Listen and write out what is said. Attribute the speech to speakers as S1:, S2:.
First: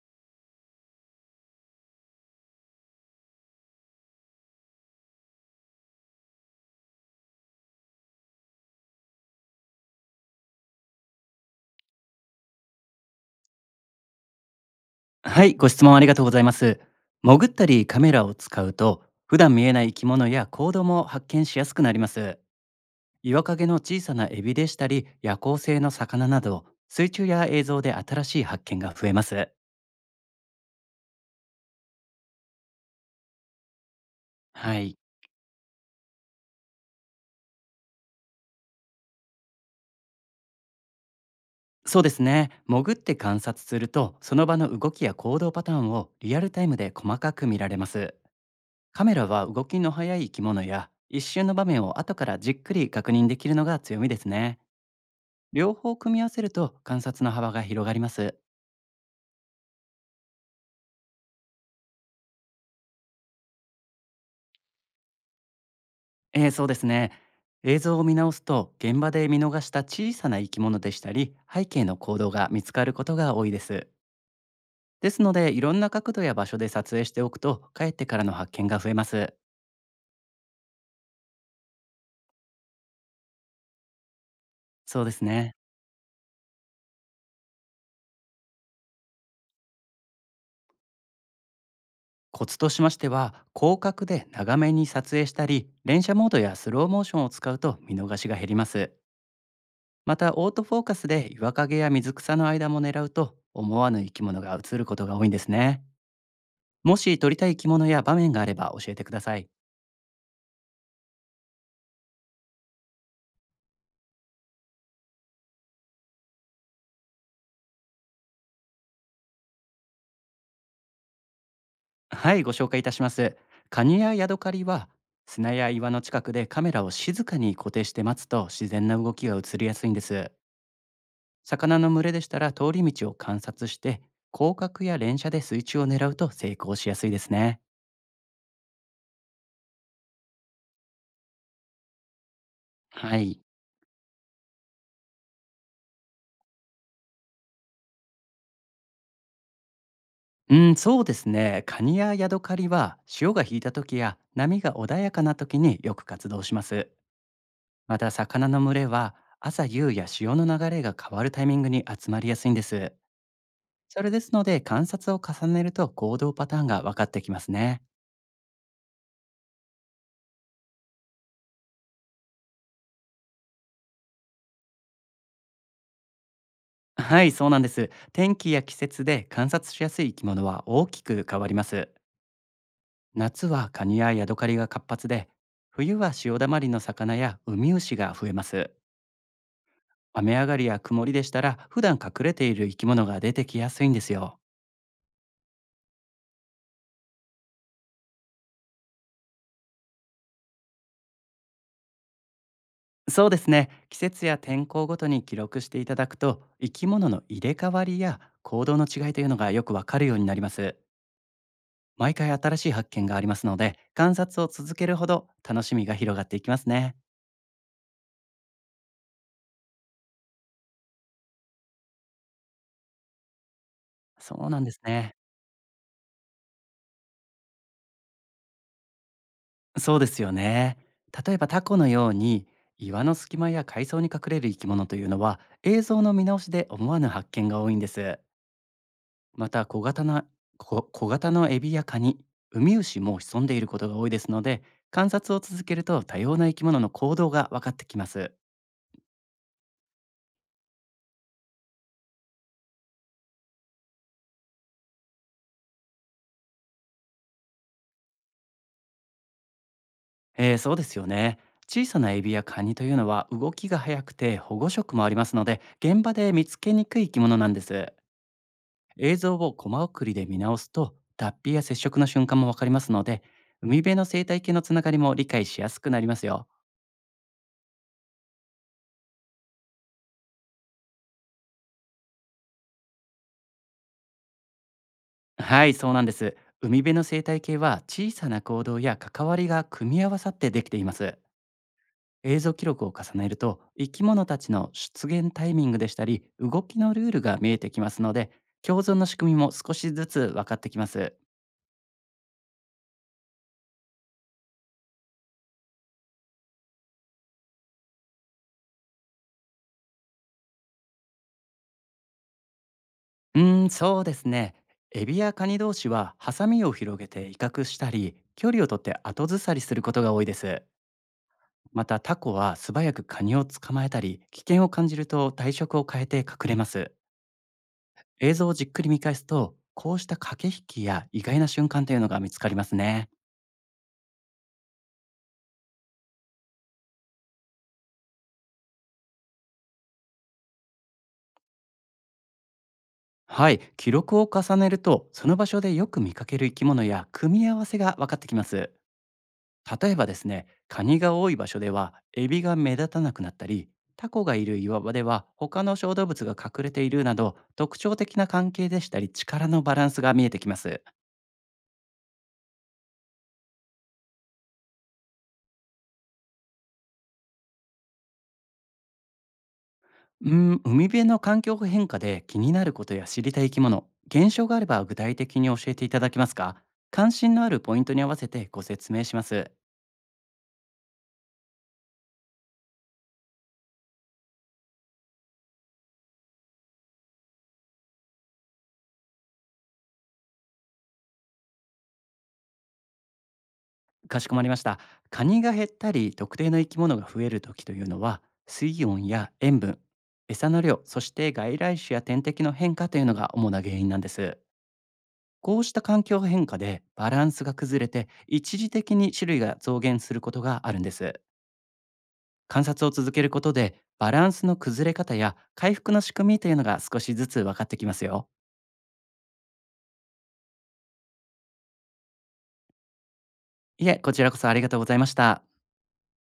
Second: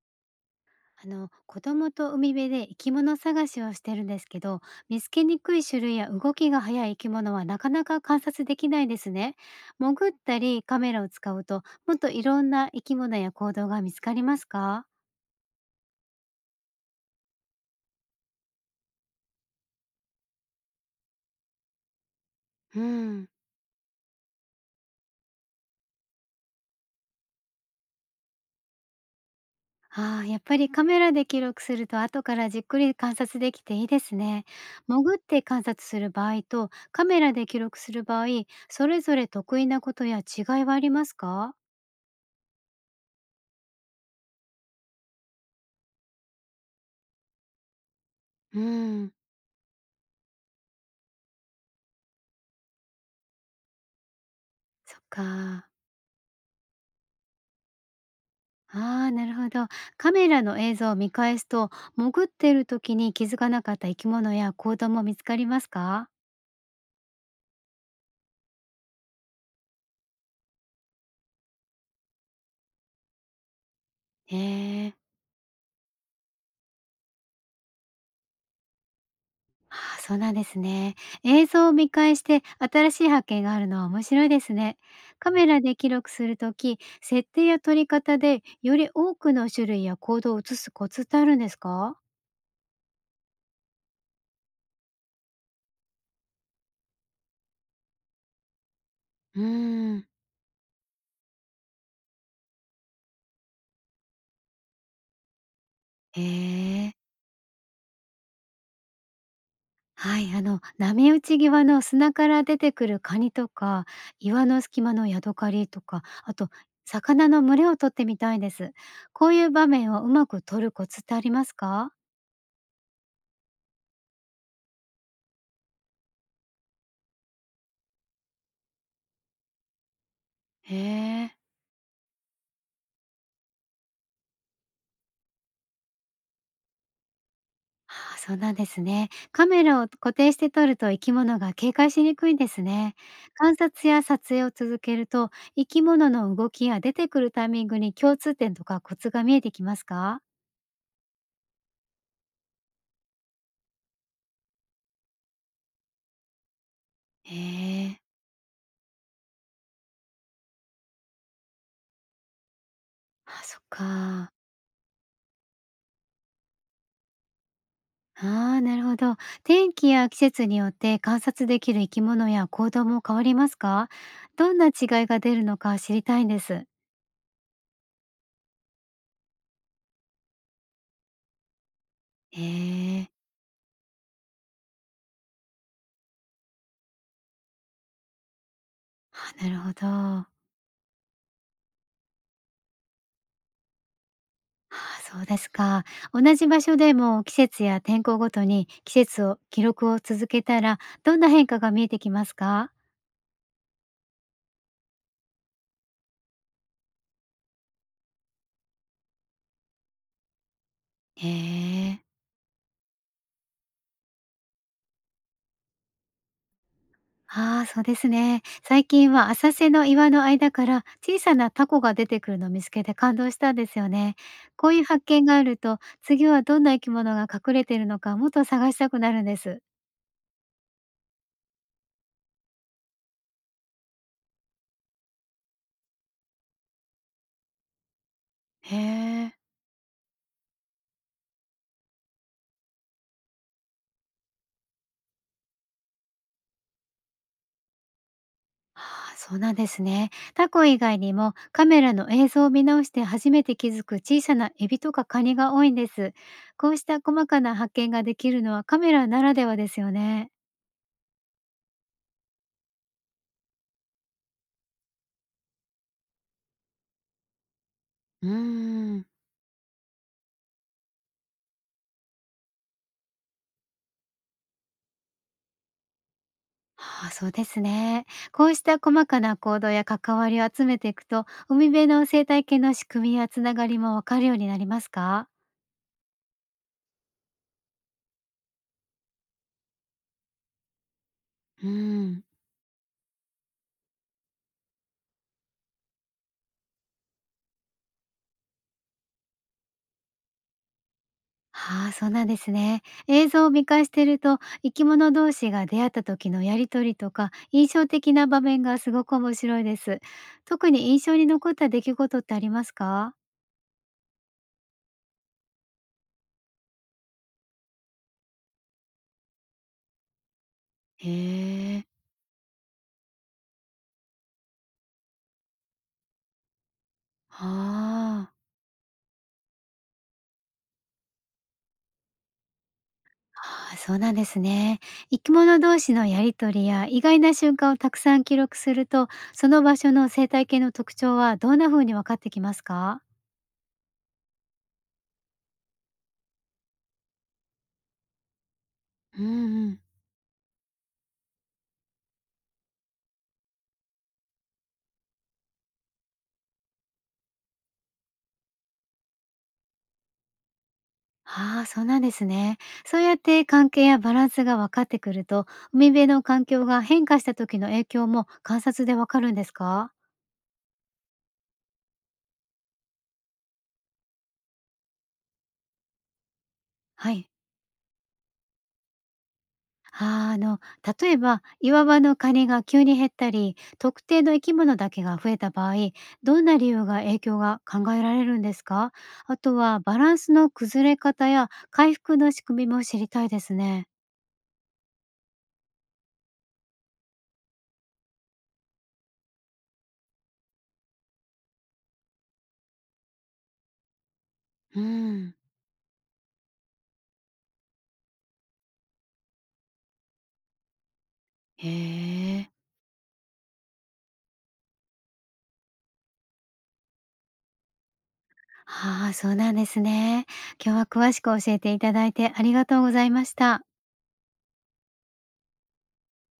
S1: あの、子供と海辺で生き物探しをしてるんですけど、見つけにくい種類や動きが速い生き物はなかなか観察できないですね。潜ったりカメラを使うと、もっといろんな生き物や行動が見つかりますか？
S2: はい、ご質問ありがとうございます。潜ったりカメラを使うと、普段見えない生き物や行動も発見しやすくなります。
S1: うん、
S2: 岩陰の小さなエビでしたり、夜行性の魚など、水中や映像で新しい発見が増えます。
S1: ああ、やっぱりカメラで記録すると後からじっくり観察できていいですね。
S2: はい、
S1: 潜って観察する場合とカメラで記録する場合、それぞれ得意なことや違いはありますか？
S2: そうですね。潜って観察すると、その場の動きや行動パターンをリアルタイムで細かく見られます。
S1: う
S2: カ
S1: ん。
S2: メラは動きの速い生き物や、一瞬の場面を後からじっくり確認できるのが強みですね。
S1: そっか。
S2: 両方組み合わせると観察の幅が広がります。
S1: ああ、なるほど。カメラの映像を見返すと、潜っている時に気づかなかった生き物や行動も見つかりますか？
S2: そうですね。映像を見直すと、現場で見逃した小さな生き物でしたり、背景の行動が見つかることが多いです。
S1: へえ。
S2: ですので、いろんな角度や場所で撮影しておくと、帰ってからの発見が増えます。
S1: ああ、そうなんですね。映像を見返して新しい発見があるのは面白いですね。
S2: そうです
S1: カメ
S2: ね。
S1: ラで記録するとき、設定や撮り方でより多くの種類や行動を映すコツってあるんですか？
S2: コツとしましては、広角で長めに撮影したり、連写モードやスローモーションを使うと見逃しが減ります。
S1: うーん。
S2: また、オートフォーカスで岩陰や水草の間も狙うと、思わぬ生き物が映ることが多いんですね。
S1: へえ。
S2: もし撮りたい着物や場面があれば教えてください。
S1: はい、あの、波打ち際の砂から出てくるカニとか、岩の隙間のヤドカリとか、あと魚の群れを取ってみたいです。こういう場面をうまく撮るコツってありますか？
S2: はい、ご紹介いたします。カニやヤドカリは、砂や岩の近くでカメラを静かに固定して待つと、自然な動きが映りやすいんです。
S1: へえ、
S2: 魚の群れでしたら、通り道を観察して広角や連射で水中を狙うと成功しやすいですね。
S1: ああ、そうなんですね。カメラを固定して撮ると生き物が警戒しにくいんですね。
S2: はい。
S1: 観察や撮影を続けると、生き物の動きや出てくるタイミングに共通点とかコツが見えてきますか？
S2: うん、そうですね。カニやヤドカリは、潮が引いた時や波が穏やかな時によく活動します。
S1: へ
S2: ま
S1: え。
S2: た、魚の群れは朝夕や潮の流れが変わるタイミングに集まりやすいんです。
S1: あ、そっ
S2: それです
S1: か。
S2: ので、観察を重ねると行動パターンが分かってきますね。
S1: ああ、なるほど。天気や季節によって観察できる生き物や行動も変わりますか？どんな違いが出るのか知りたいんです。
S2: はい、そうなんです。天気や季節で観察しやすい生き物は大きく変わります。
S1: ええ。
S2: 夏はカニやヤドカリが活発で、冬は潮だまりの魚やウミウシが増えます。
S1: あ、なるほど。
S2: 雨上がりや曇りでしたら、普段隠れている生き物が出てきやすいんですよ。
S1: ああ、そうですか。同じ場所でも季節や天候ごとに季節を記録を続けたら、どんな変化が見えてきますか？
S2: そうですね。季節や天候ごとに記録していただくと、生き物の入れ替わりや行動の違いというのがよくわかるようになります。
S1: ええ。
S2: 毎回新しい発見がありますので、観察を続けるほど楽しみが広がっていきますね。
S1: ああ、そうですね。最近は浅瀬の岩の間から小さなタコが出てくるのを見つけて感動したんですよね。
S2: そうなん
S1: こ
S2: で
S1: う
S2: す
S1: いう発
S2: ね。
S1: 見があると、次はどんな生き物が隠れているのかもっと探したくなるんです。
S2: そうですよね。例えばタコのように、岩の隙間や海藻に隠れる生き物というのは、映像の見直しで思わぬ発見が多いんです。
S1: へえ。
S2: また、小型のエビやカニ、ウミウシも潜んでいることが多いですので、観察を続けると多様な生き物の行動が分かってきます。
S1: ああ、そうなんですね。タコ以外にもカメラの映像を見直して初めて気づく小さなエビとかカニが多いんです。こうした細かな発見ができるのはカメラならではですよね。
S2: そうですよね。小さなエビやカニというのは、動きが速くて保護色もありますので、現場で見つけにくい生き物なんです。
S1: うーん。
S2: 映像をコマ送りで見直すと、脱皮や接触の瞬間も分かりますので、海辺の生態系のつながりも理解しやすくなりますよ。
S1: ああ、そうですね。こうした細かな行動や関わりを集めていくと、海辺の生態系の仕組みやつながりもわかるようになりますか？
S2: はい、そうなんです。海辺の生態系は、小さな行動や関わりが組み合わさってできています。
S1: うん。
S2: 映像記録を重ねると、生き物たちの出現タイミングでしたり動きのルールが見えてきますので、共存の仕組みも少しずつ分かってきます。
S1: ああ、そうなんですね。映像を見返してると、生き物同士が出会った時のやりとりとか、印象的な場面がすごく面白いです。特に印象に残った出来事ってありますか？
S2: そうですね。エビやカニ同士は、ハサミを広げて威嚇したり、距離を取って後ずさりすることが多いです。
S1: へ
S2: ま
S1: え。
S2: た、タコは素早くカニを捕まえたり、危険を感じると体色を変えて隠れます。
S1: あ
S2: 映
S1: あ。
S2: 像をじっくり見返すと、こうした駆け引きや意外な瞬間というのが見つかりますね。
S1: ああ、そうなんですね。生き物同士のやりとりや意外な瞬間をたくさん記録すると、その場所の生態系の特徴はどんな風に分かってきますか？
S2: はい、記録を重ねると、その場所でよく見かける生き物や組み合わせが分かってきます。
S1: うんうん。
S2: 例えばですね、カニが多い場所ではエビが目立たなくなったり、タコがいる岩場では他の小動物が隠れているなど、特徴的な関係でしたり力のバランスが見えてきます。
S1: ああ、そうなんですね。そうやって関係やバランスが分かってくると、海辺の環境が変化した時の影響も観察でわかるんですか？
S2: 海辺の環境変化で気になることや知りたい生き物、現象があれば具体的に教えていただけますか？関
S1: はい。
S2: 心のあるポイントに合わせてご説明します。
S1: あー、あの、例えば岩場のカニが急に減ったり特定の生き物だけが増えた場合、どんな理由が影響が考えられるんですか？あとはバランスの崩れ方や回復の仕組みも知りたいですね。
S2: かしこまりました。カニが減ったり、特定の生き物が増える時というのは、水温や塩分、餌の量、そして外来種や天敵の変化というのが主な原因なんです。
S1: うん。
S2: こうした環境変化でバランスが崩れて、一時的に種類が増減することがあるんです。
S1: へえ。
S2: 観察を続けることで、バランスの崩れ方や回復の仕組みというのが少しずつ分かってきますよ。
S1: ああ、そうなんですね。今日は詳しく教えていただいてありがとうございました。
S2: いえ、こちらこそありがとうございました。